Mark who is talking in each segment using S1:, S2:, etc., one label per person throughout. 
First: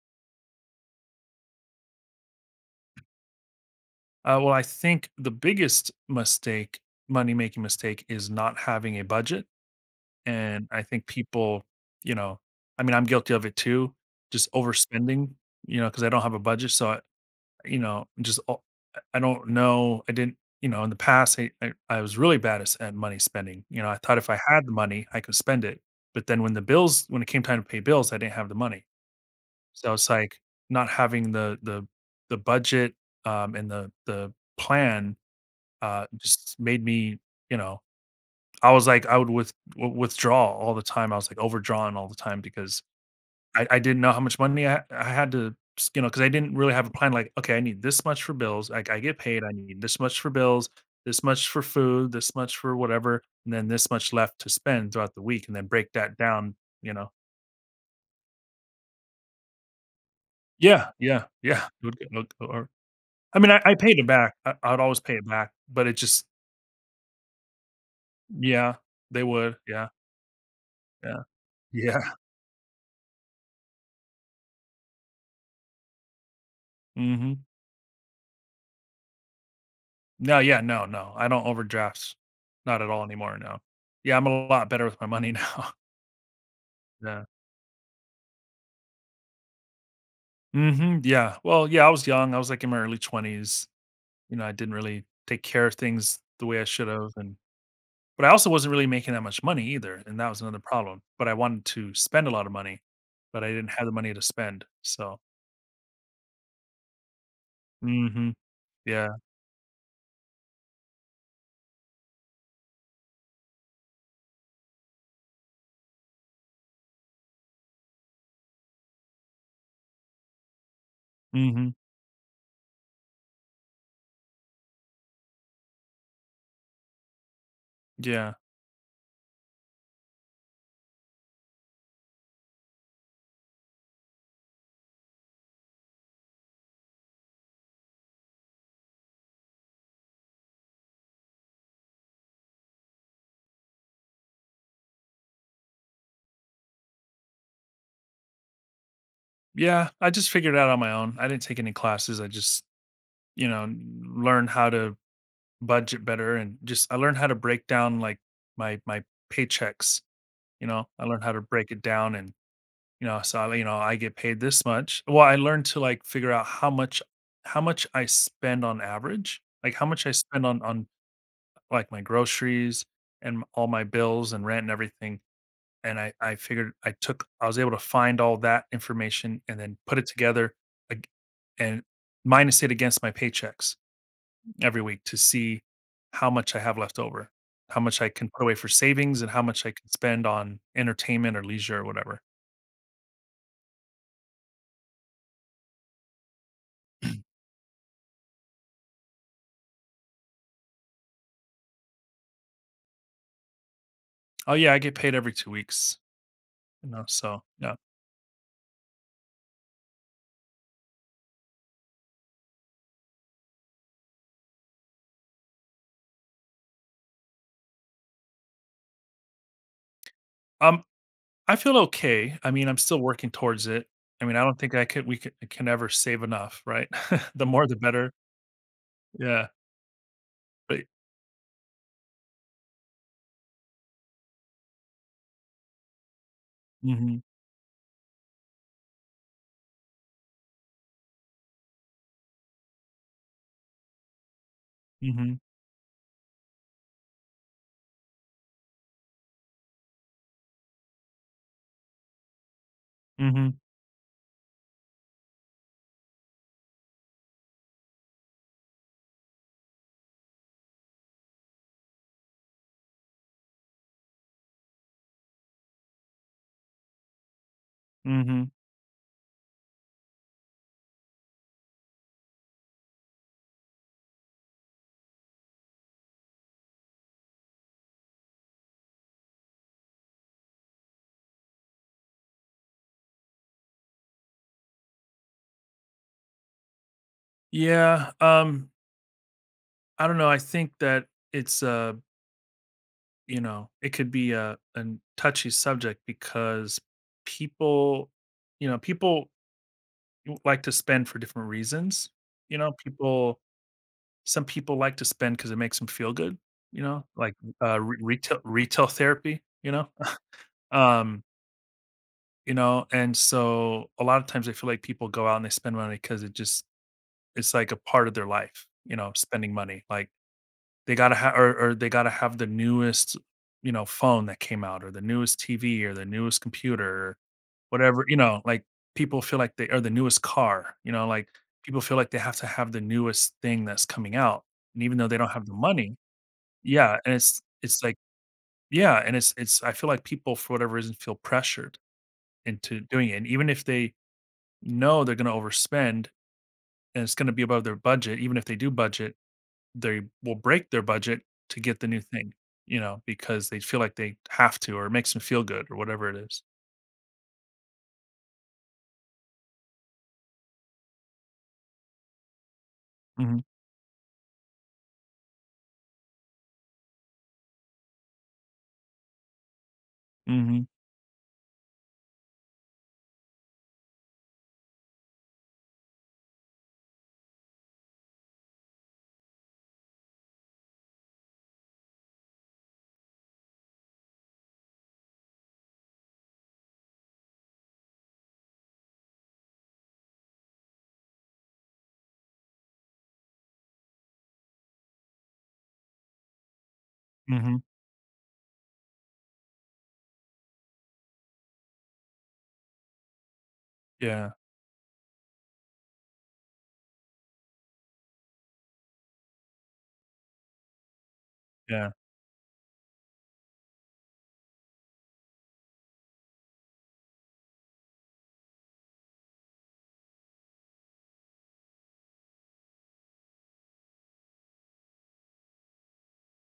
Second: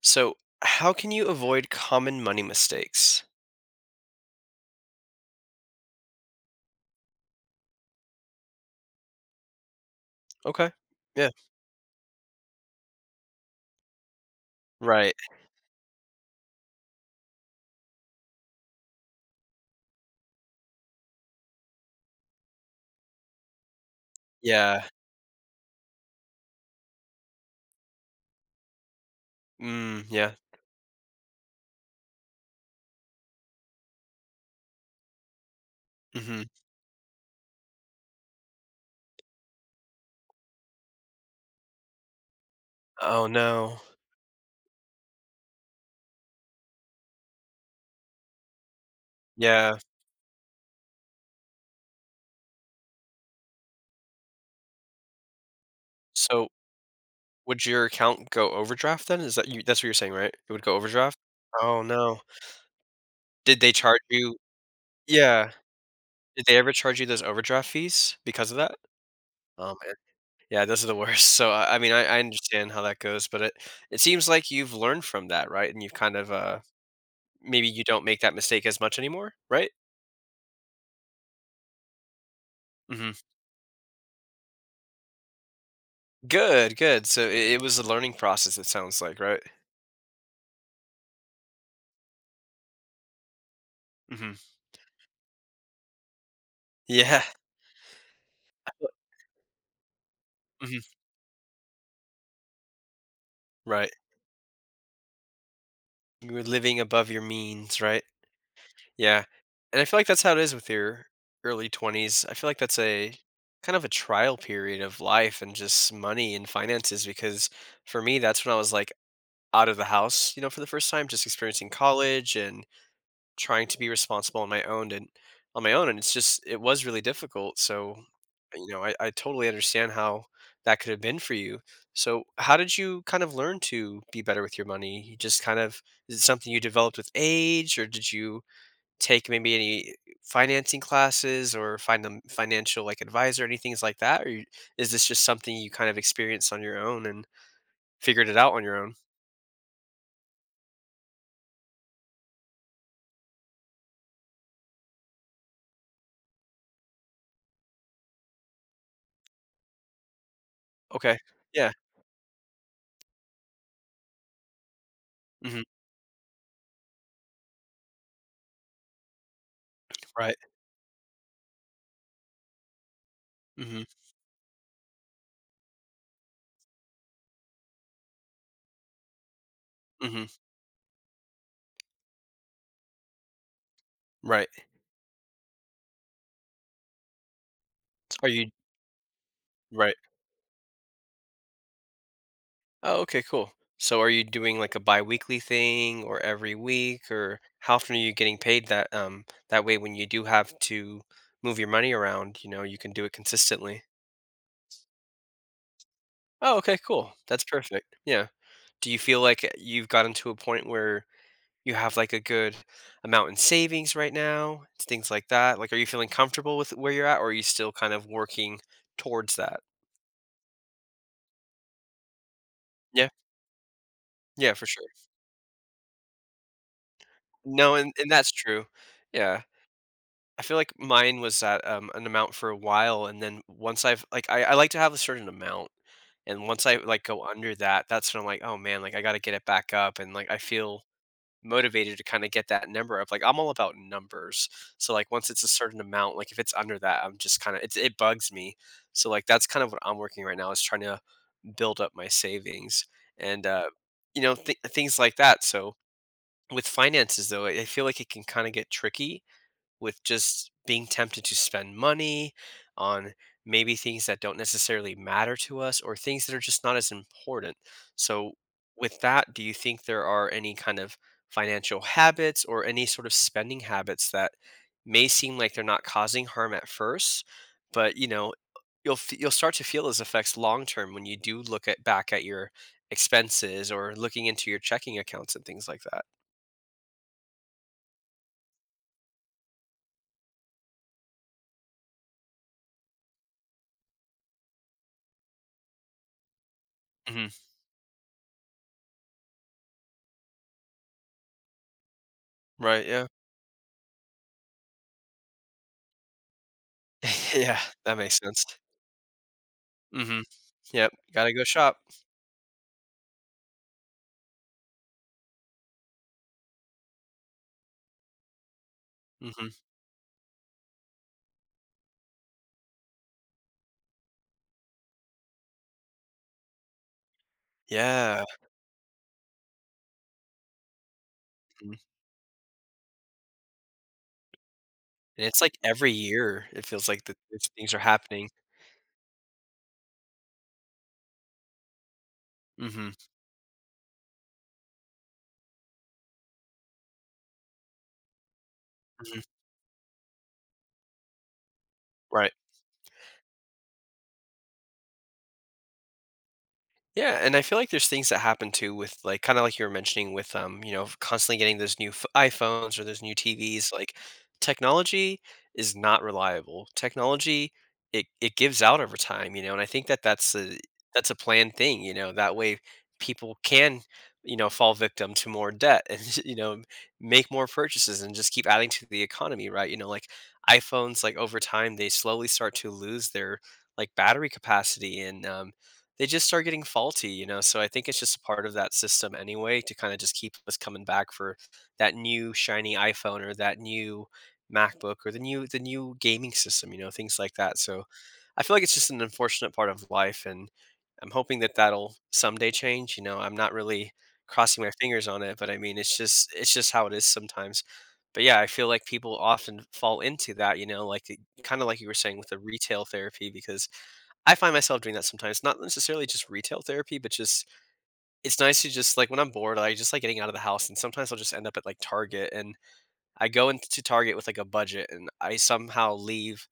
S1: So, how can you avoid common money mistakes?
S2: Well, I think the biggest mistake, money making mistake, is not having a budget. And
S1: Okay.
S2: I think
S1: Yeah.
S2: people, you know, I mean, I'm guilty of it too, just
S1: Right.
S2: overspending, you know, because I don't have a budget. So, you know, just, o- I don't know. I didn't, you know, in the past, I was really bad at, at money spending. You know, I thought if I had the
S1: Yeah.
S2: money, I could spend it. But then when the bills, when it came time to pay bills, I didn't have the money. So
S1: Mm,
S2: it's
S1: yeah.
S2: like not having the budget and the plan
S1: Hmm.
S2: just made me, you know, I was like, I would withdraw all the time. I was like overdrawn all the time because
S1: Oh
S2: I
S1: no.
S2: didn't know how much money I had to, you know, because I didn't really have a plan. Like, okay, I need this much for bills. Like, I get paid. I
S1: Yeah.
S2: need this much for bills, this much for food, this much for whatever, and then this much left to spend throughout the week, and then break that
S1: So,
S2: down. You know,
S1: would your account go overdraft then? Is that you? That's what you're saying, right? It would go
S2: yeah,
S1: overdraft.
S2: yeah, yeah.
S1: Oh
S2: it would get-
S1: no.
S2: look- Or, I mean,
S1: Did they
S2: I paid
S1: charge
S2: it back.
S1: you?
S2: I'd always pay it
S1: Yeah.
S2: back, but it just,
S1: Did they ever charge you those overdraft fees because of
S2: yeah,
S1: that?
S2: they would.
S1: Oh
S2: Yeah,
S1: man. Yeah, those are the
S2: yeah,
S1: worst. So I mean, I,
S2: yeah.
S1: I understand how that goes, but it seems like you've learned from that, right? And you've kind of
S2: hmm
S1: maybe you don't make that mistake as much anymore, right?
S2: No, yeah, no, no, I don't overdrafts, not at all
S1: Hmm.
S2: anymore, no. Yeah, I'm a lot better with my money now.
S1: Good, good. So
S2: Yeah.
S1: it was a learning process, it sounds like, right?
S2: Mhm, yeah. Well, yeah, I was young, I was, like, in my early 20s,
S1: Mhm.
S2: you know, I didn't really take care of things the way I should have,
S1: Yeah.
S2: and but I also wasn't really making that much money either, and that was another
S1: Mhm.
S2: problem, but I wanted to spend a lot of money, but I didn't have
S1: Right.
S2: the money to spend, so
S1: You were living above your means, right?
S2: mhm, yeah,
S1: Yeah. And I feel like that's how it is with your early 20s. I feel like that's a kind of a trial period of life and just money and finances because for me, that's when I was like out of the house, you know, for the first time, just experiencing
S2: mhm,
S1: college and trying to be responsible on my own and it's just, it was really difficult. So,
S2: yeah.
S1: you know, I totally understand how that could have been for you. So how did you kind of learn to be better with your money? You just kind of, is it something you developed with age, or did you take maybe any financing classes or find a financial like advisor, any things like that, or is this just something you kind of experienced on your own and figured it out on your own?
S2: Yeah, I just figured it out on my own, I didn't take any classes, I just, you know, learned how to budget better and just I learned how to break down, like, my paychecks, you know? I
S1: Okay.
S2: learned how to break
S1: Yeah.
S2: it down and, you know, so, I, you know, I get paid this much. Well, I
S1: Hmm.
S2: learned to, like, figure out how much I spend on average, like, how much I
S1: Right.
S2: spend on, like, my groceries and all my
S1: Hmm.
S2: bills and rent and everything, and I figured I took I was able to find all that information and then put it
S1: Hmm.
S2: together ag and minus it against my paychecks
S1: Right.
S2: every week to see how much I have left over, how much I
S1: Are
S2: can put
S1: you—
S2: away for savings, and how much I can
S1: right.
S2: spend on entertainment or leisure or whatever.
S1: Oh, okay, cool. So are you doing like a bi-weekly thing or every week, or how often are you getting paid that way, when you do have to move your money around, you know, you can do it consistently.
S2: Oh yeah, I get paid every 2 weeks.
S1: Oh, okay,
S2: You know,
S1: cool.
S2: so
S1: That's
S2: yeah.
S1: perfect. Yeah. Do you feel like you've gotten to a point where you have like a good amount in savings right now? Things like that. Like, are you feeling comfortable with where you're at, or are you still kind of working towards that?
S2: Um, I feel okay. I mean, I'm still
S1: Yeah.
S2: working towards it. I mean, I
S1: Yeah,
S2: don't
S1: for
S2: think I
S1: sure.
S2: could we could, can ever save enough, right? The more,
S1: No,
S2: the
S1: and
S2: better.
S1: that's true. Yeah.
S2: Yeah.
S1: I feel like
S2: But
S1: mine was at, an amount for a while, and then once I like to have a certain amount, and once I, like,
S2: hmm,
S1: go under that, that's when I'm like, "Oh, man, like, I gotta get it back up," and, like, I feel motivated to kinda get that number up, like, I'm all about numbers, so, like, once
S2: hmm,
S1: it's a certain amount, like, if it's under that, I'm just kinda, it bugs me, so, like, that's kind of what I'm working right now, is trying to build up my savings and,
S2: hmm,
S1: you know, th things like that, so with finances, though, I feel like it can kinda get tricky with just being tempted to spend money on maybe things that don't necessarily matter to us or things that are just not as important. So,
S2: hmm,
S1: with that, do you think there are any kind of financial habits or any sort of spending habits that may seem like they're not causing harm at first, but, you know, you'll start to feel those effects long term when you do look at back at your expenses or looking into your checking accounts and things like that.
S2: yeah. I don't know. I think that it's you know, it could be a touchy subject because
S1: Hmm.
S2: people, you know, people like to spend for different reasons. You know,
S1: Right. Yeah.
S2: people, some people like to spend because it makes them feel good. You know, like
S1: Yeah. That makes sense.
S2: retail therapy. You know,
S1: Mhm. Yep,
S2: um,
S1: gotta go shop.
S2: you know, and so a lot of times I feel like people go out and they spend money because it just it's like a part of their life. You know, spending
S1: Mhm.
S2: money like they gotta have, or they gotta have the newest, you know, phone that came out or the newest TV or the newest computer, or whatever, you
S1: Yeah,
S2: know, like, people feel like they or the newest car, you know, like,
S1: mhm,
S2: people feel like they have to have the newest thing that's coming out, and even though they
S1: and
S2: don't
S1: it's
S2: have the
S1: like every
S2: money.
S1: year, it feels
S2: Yeah,
S1: like
S2: and
S1: that
S2: it's
S1: these things are
S2: it's like
S1: happening.
S2: Yeah, and it's I feel like people, for whatever reason, feel pressured into
S1: Mhm,
S2: doing it, and even if they know they're gonna overspend and it's gonna be above their budget, even if they do budget
S1: mhm,
S2: they will break their budget to get the new thing,
S1: right.
S2: you know, because they feel like they have to or it makes them feel good or whatever it is.
S1: Yeah, and I feel like there's things that happen too, with like, kind of like you were mentioning with, you know, constantly getting those new iPhones or those new
S2: Mhm,
S1: TVs. Like, technology is not reliable. Technology, it gives out over time, you know, and I think that
S2: mhm,
S1: that's a planned thing, you know. That way people can, you know, fall victim to more debt and you know, make more purchases and just keep adding to the economy, right? You know, like iPhones, like, over time, they slowly start to lose their, like, battery capacity, and they just start getting faulty, you know? So I think it's just a part of that system anyway, to kind of just keep us coming back for that new shiny iPhone or that new MacBook or the new gaming system, you know, things like
S2: mhm.
S1: that. So I feel like it's just an unfortunate part of life, and I'm hoping that that'll someday change, you know. I'm not really
S2: Yeah,
S1: crossing my fingers on it, but I mean, it's just how it is sometimes. But yeah, I feel like people often fall into that, you know, like, kind of like you
S2: yeah.
S1: were saying with the retail therapy, because I find myself doing that sometimes, not necessarily just retail therapy, but just, it's nice to just, like, when I'm bored, I just like getting out of the house, and sometimes I'll just end up at like Target, and I go into Target with like a budget, and I somehow leave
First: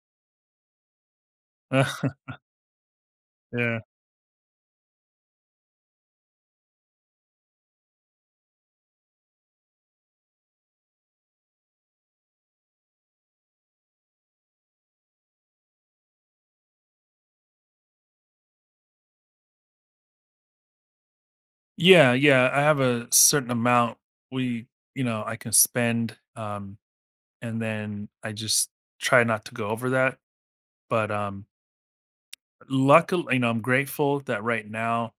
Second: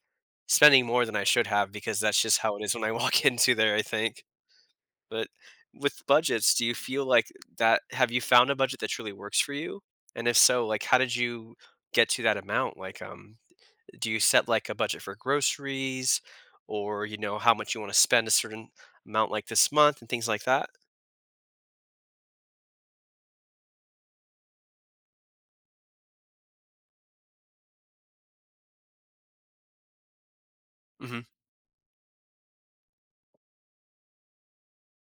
S1: spending more than I should have, because that's just how it is when I walk into there,
S2: Yeah.
S1: I think. But with budgets, do you feel like that? Have you found a budget that truly works for you? And if so, like, how did you get to that amount? Like, do you set like a budget for groceries, or, you know, how much you want to spend a certain amount, like, this month and things like that?
S2: Yeah, yeah, I have a certain amount we you know, I can spend, and then I just try not to go over that, but,
S1: Hmm.
S2: luckil you know, I'm grateful that right now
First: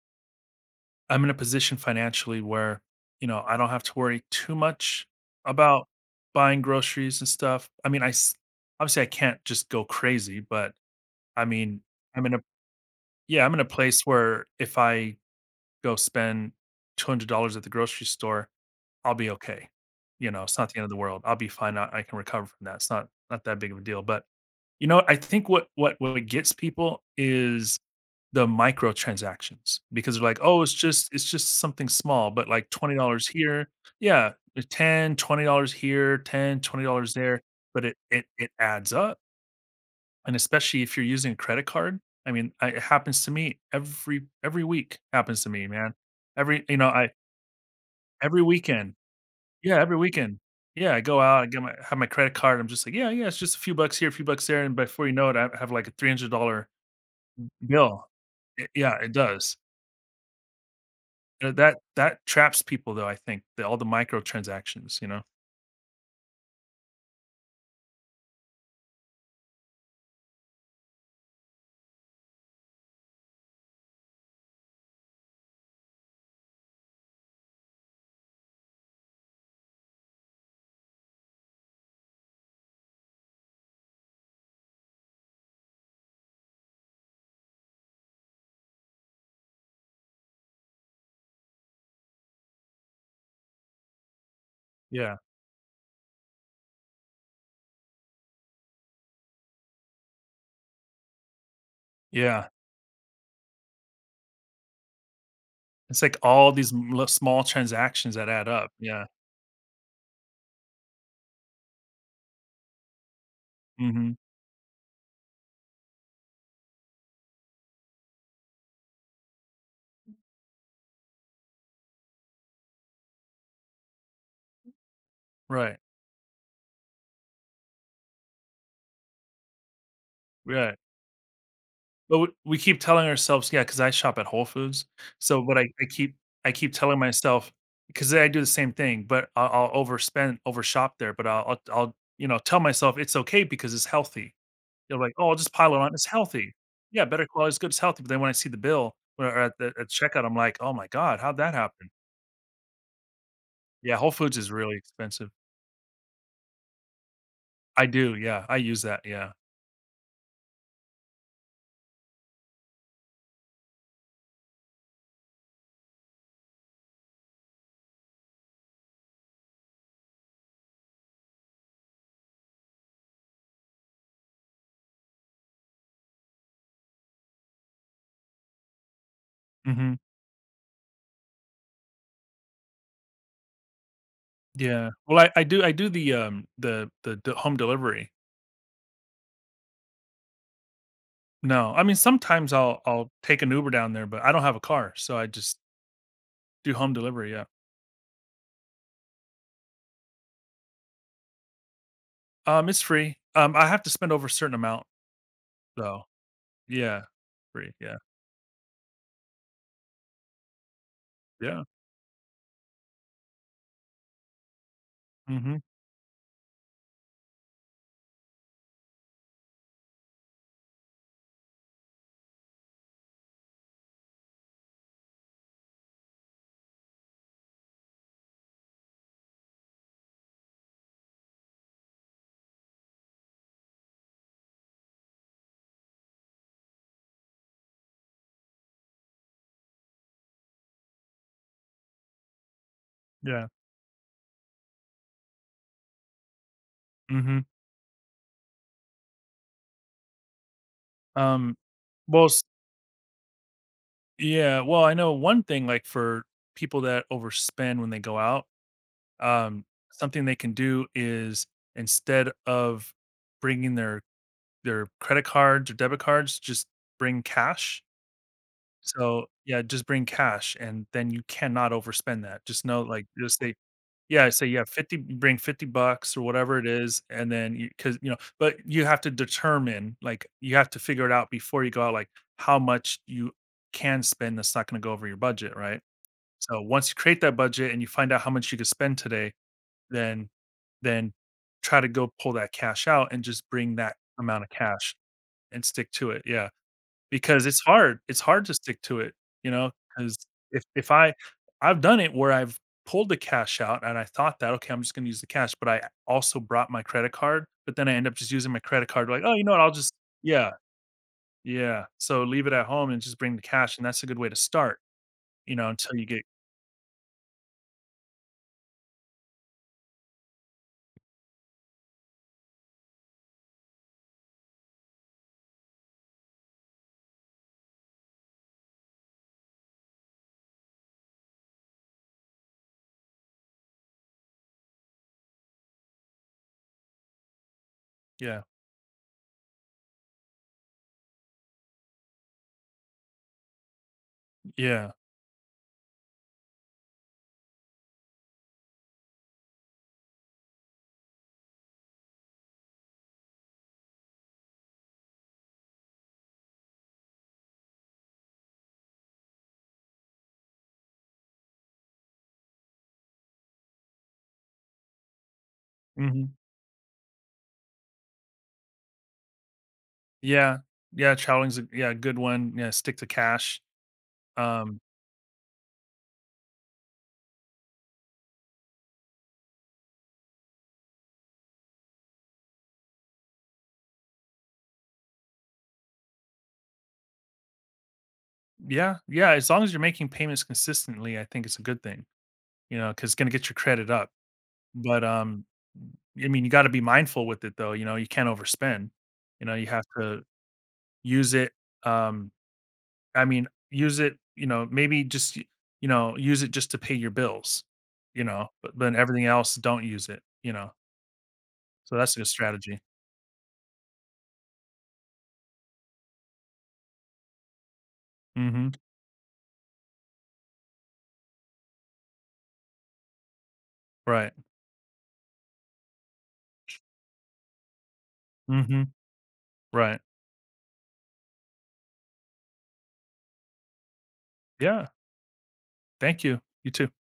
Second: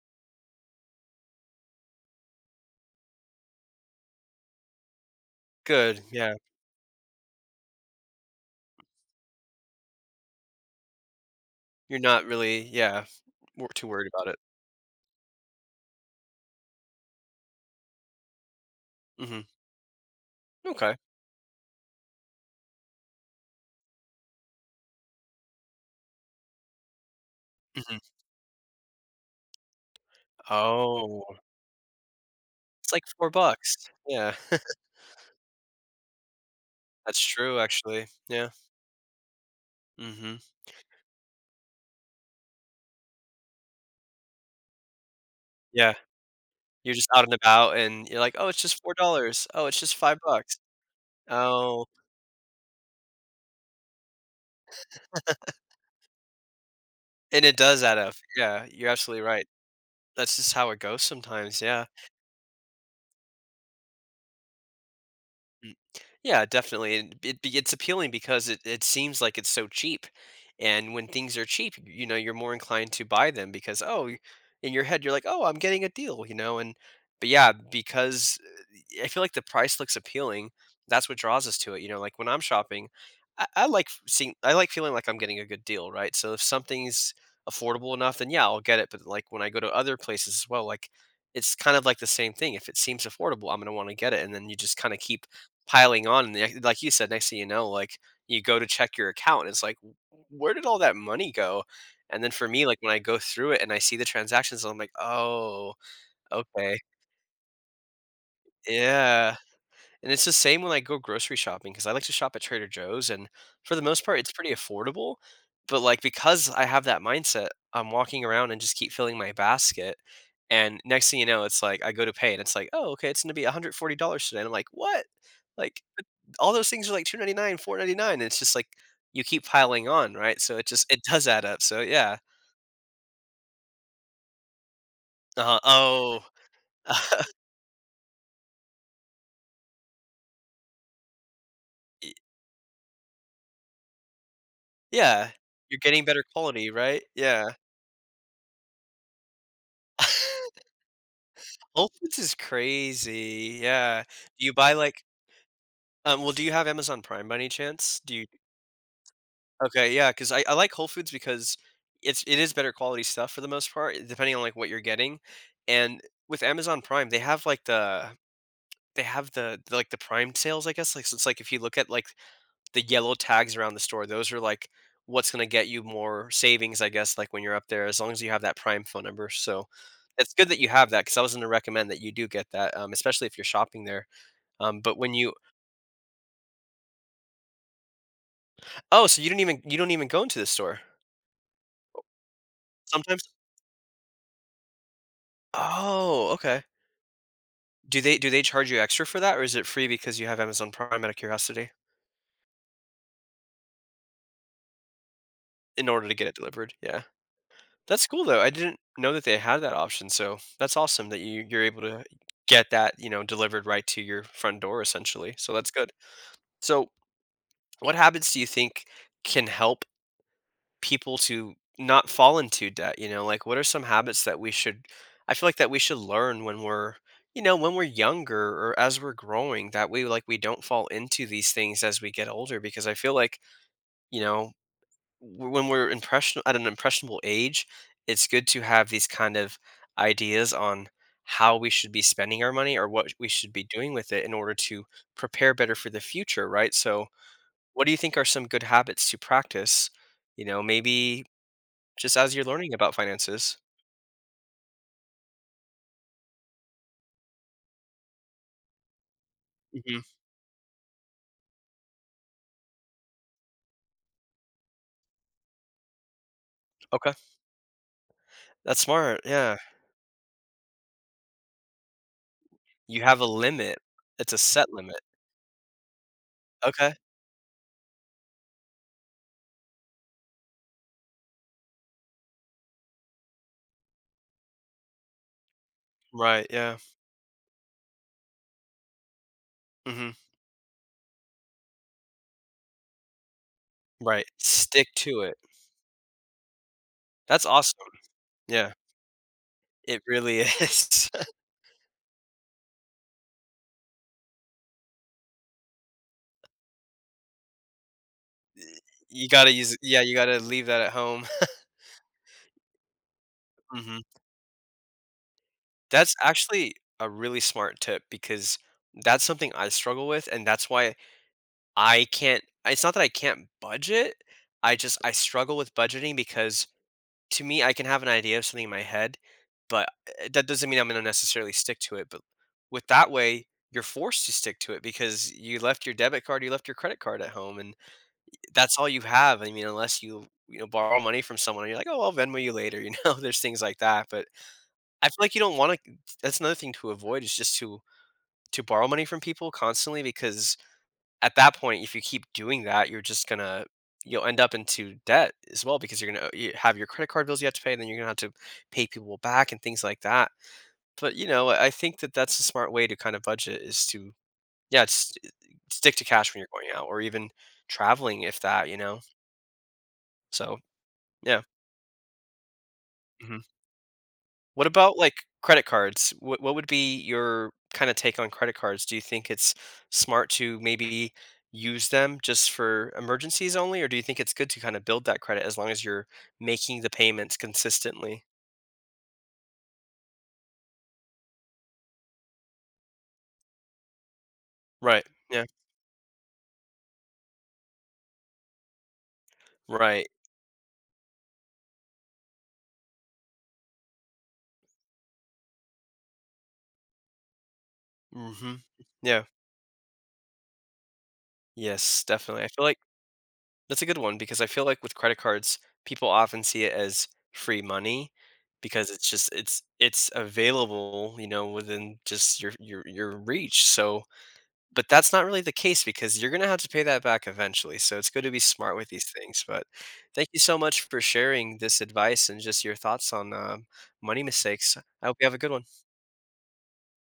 S2: I'm in a position financially where, you know, I don't have to worry too much about
S1: Good, yeah.
S2: buying groceries and stuff. I mean, obviously I can't just go crazy, but I mean,
S1: You're not
S2: I'm in a
S1: really, yeah,
S2: yeah, I'm in a
S1: too
S2: place
S1: worried about it.
S2: where if I go spend $200 at the grocery store, I'll be
S1: Hmm.
S2: okay. You know, it's not the end of the
S1: Okay.
S2: world. I'll be fine. I can recover from that. It's not not that big of a deal. But you know, I think what gets people is
S1: Hmm.
S2: the microtransactions because they're like, "Oh,
S1: Oh,
S2: it's just something small, but like
S1: it's like
S2: $20
S1: four
S2: here."
S1: bucks
S2: Yeah,
S1: Yeah.
S2: $10, $20 here, $10, $20
S1: That's
S2: there,
S1: true,
S2: but it
S1: actually.
S2: it
S1: Yeah.
S2: it adds up. And
S1: Hmm.
S2: especially if you're using a credit card. I mean, I it happens to me every week happens to me, man.
S1: Yeah,
S2: Every you know,
S1: you're just
S2: I
S1: out and about, and you're like,
S2: Every
S1: oh, it's just
S2: weekend.
S1: $4, oh,
S2: Yeah,
S1: it's just
S2: every
S1: five
S2: weekend.
S1: bucks
S2: Yeah, I go out, I get my
S1: Oh,
S2: have my credit card. I'm just like, yeah, yeah, it's just a few bucks here, a few bucks there. And before you know it, I have like a $300
S1: and it does add
S2: bill.
S1: up, yeah, you're
S2: Yeah, it
S1: absolutely right.
S2: does.
S1: That's just how it goes sometimes.
S2: That
S1: Yeah.
S2: that traps people though, I think, the all the microtransactions, you know?
S1: Mm. Yeah, definitely, and it's appealing, because it seems like it's so cheap, and when things are cheap, you know, you're more inclined to buy them, because, oh, in your head, you're like, "Oh, I'm getting a deal," you know, and, but yeah, because, I feel like the price looks appealing, that's what draws us to it, you know, like, when I'm shopping, I like feeling like I'm getting a good deal, right? So if something's affordable enough, then yeah, I'll get it, but, like, when I go to other places as well, like, it's kind of like the same thing, if it seems affordable, I'm gonna wanna get it, and then you just kinda
S2: Yeah,
S1: keep piling on, and, the, like you said, next thing you know, like, you go to check your account, and it's like, "W where did all that money go?" And then
S2: yeah.
S1: for me, like, when I go through it and I see the transactions, I'm like, "Oh,
S2: It's like all these
S1: okay."
S2: m li small transactions that add up, yeah.
S1: Yeah. And it's the same when I go grocery shopping, because I like to shop at Trader Joe's, and for the most
S2: Mhm.
S1: part, it's pretty affordable. But, like, because I have that mindset, I'm walking around and just keep filling my basket. And next thing you know, it's like I go to pay, and it's like, oh, okay, it's going to be $140 today. And I'm like, what?
S2: Right,
S1: Like, but all those things are like 2.99, 4.99. And it's just like you keep piling on, right? So
S2: right.
S1: it does add up. So yeah.
S2: But we keep telling ourselves yeah. Because I shop at Whole Foods, so but
S1: Oh.
S2: I keep telling myself because I do the same thing, but I'll overspend, overshop there, but I'll,
S1: Y-
S2: you know, tell myself it's okay because it's healthy. You're like, "Oh,
S1: yeah.
S2: I'll just pile it
S1: You're
S2: on,
S1: getting
S2: it's
S1: better
S2: healthy."
S1: quality, right?
S2: Yeah, better
S1: Yeah.
S2: quality is good, it's healthy, but then when I see the bill or at the at checkout, I'm like, "Oh my god, how'd that happen?"
S1: Whole Foods is crazy,
S2: Yeah,
S1: yeah.
S2: Whole Foods
S1: Do
S2: is
S1: you buy,
S2: really
S1: like,
S2: expensive.
S1: well, do you have Amazon Prime by any
S2: I
S1: chance? Do
S2: do,
S1: you
S2: yeah, I use that, yeah.
S1: Okay, yeah. Because I like Whole Foods, because it is better quality stuff for the most part, depending on, like, what you're getting, and with Amazon Prime, they have, like, they have the Prime sales, I guess, like, so it's, like, if you look at, like, the yellow tags around the store, those are, like, what's gonna get you more savings, I guess, like, when you're up there, as long as you have that Prime phone number, so
S2: Mhm,
S1: it's good that you have that. Because I was gonna recommend that you do get that, especially if you're shopping there.
S2: yeah.
S1: But when
S2: Well,
S1: you
S2: I do the d home delivery.
S1: Oh, so you didn't even, you don't even go into the store?
S2: No, I mean, sometimes I'll
S1: Sometimes
S2: take an Uber down there, but I don't have a car, so I just
S1: Oh, okay.
S2: do home delivery, yeah.
S1: Do they charge you extra for that, or is it free because you have Amazon Prime, out of curiosity?
S2: It's free. I have to spend over a certain amount,
S1: In
S2: though.
S1: order to get it delivered,
S2: Yeah,
S1: yeah.
S2: free, yeah,
S1: That's cool though, I didn't know that they had that option, so that's awesome that you
S2: yeah,
S1: you're able to get that, you know, delivered right to your front door essentially, so
S2: mhm,
S1: that's good. So, what habits do you think can help people to not fall into debt, you know? Like what are some habits that we should— I feel like that we should learn when we're, you know, when we're younger or as we're growing that we— like we don't fall into these things as we get older because I feel like, you know, when we're impression— at an impressionable age, it's good to have these kind of ideas on how we should be spending our money or what we
S2: yeah,
S1: should be doing with it in order to prepare better for the future, right? So,
S2: mhm.
S1: what do you think are some good habits to practice? You know, maybe
S2: Um,
S1: just
S2: well,
S1: as
S2: s
S1: you're learning about finances.
S2: Yeah, well, I know one thing, like, for people that overspend when they go out Um,
S1: Mhm.
S2: something they can do is instead of bringing their credit cards or debit cards, just
S1: Okay.
S2: bring cash.
S1: That's smart,
S2: So,
S1: yeah.
S2: yeah, just bring cash, and then you cannot overspend that. Just know,
S1: You
S2: like,
S1: have a
S2: just
S1: limit. It's a
S2: say yeah,
S1: set
S2: 50
S1: limit.
S2: bring 50 bucks or whatever it
S1: Okay.
S2: is, and then you because you know, but you have to determine, like, you have to figure it out before you go out, like, how much you can spend that's not gonna go over your budget, right?
S1: Right,
S2: So
S1: yeah.
S2: once you create that budget and you find out how much you can spend today,
S1: Mhm.
S2: than than try to go pull that cash out and just bring that
S1: Right.
S2: amount of
S1: Stick
S2: cash
S1: to it.
S2: and stick to it, yeah, because
S1: That's awesome.
S2: it's hard to
S1: Yeah.
S2: stick to it, you know.
S1: It
S2: Because
S1: really
S2: if
S1: is.
S2: I I've done it where I've pulled the cash out and I thought that, "Okay, I'm just gonna use the cash," but I also brought my credit card, but then I end up just using my credit card like,
S1: You
S2: "Oh, you know
S1: gotta
S2: what, I'll
S1: use—
S2: just."
S1: yeah, you gotta
S2: Yeah,
S1: leave that at home.
S2: yeah, so leave it at home and just bring the cash, and that's
S1: Mhm.
S2: a good way to start, you know, until you
S1: That's
S2: get
S1: actually a really smart tip because that's something I struggle with, and that's why I can't— it's not that I can't budget, I just— I struggle with budgeting because to me, I can have an idea of something in my head, but that doesn't mean I'm going to necessarily stick to it. But with that way, you're forced to stick to it because you left your debit card, you left your credit card at home, and
S2: yeah,
S1: that's all you have. I mean, unless you, you know, borrow money from someone, and you're like, oh, I'll Venmo you later. You know, there's things like that. But
S2: yeah,
S1: I feel like you don't want to. That's another thing to avoid is just to— to borrow money from people constantly because at that point, if you keep doing that, you're just gonna— you'll end up into debt as well because you're gonna you have your credit card bills you have to pay, and then you're gonna have to pay people back and things like that. But you know, I think that that's a smart way to kind of budget is to— yeah, it's, stick to cash
S2: mhm.
S1: when you're going out, or even traveling if that, you know. So
S2: Yeah. Yeah,
S1: yeah.
S2: childing's a yeah, good one. Yeah, stick to
S1: Mm-hmm.
S2: cash.
S1: What
S2: Um,
S1: about, like, credit cards? What would be your kinda take on credit cards? Do you think it's smart to maybe use them just for emergencies only, or do you think it's good to kinda build that credit as long as you're making the payments consistently?
S2: yeah, yeah, as long as you're making payments consistently, I think it's a good thing, you know, because it's gonna get your credit up. But,
S1: Right, yeah,
S2: I mean, you gotta be mindful with it though, you know, you can't overspend. You know, you have
S1: right,
S2: to use it, um, I mean, use it, you know, maybe just, y you know, use it just to pay your bills, you know,
S1: mhm,
S2: but then everything
S1: yeah,
S2: else, don't use it, you know? So
S1: yes,
S2: that's a good
S1: definitely. I feel like
S2: strategy.
S1: that's a good one because I feel like with credit cards, people often see it as free money
S2: Mhm.
S1: because it's just— it's available, you know, within just your your reach, so—
S2: Right.
S1: But that's not really the case because you're gonna have to pay that back eventually, so it's good to be smart with
S2: Mhm.
S1: these things, but
S2: Right.
S1: thank you so much for sharing this advice and just your thoughts on, money mistakes.
S2: Yeah.
S1: I hope you have a good one.
S2: Thank you. You too.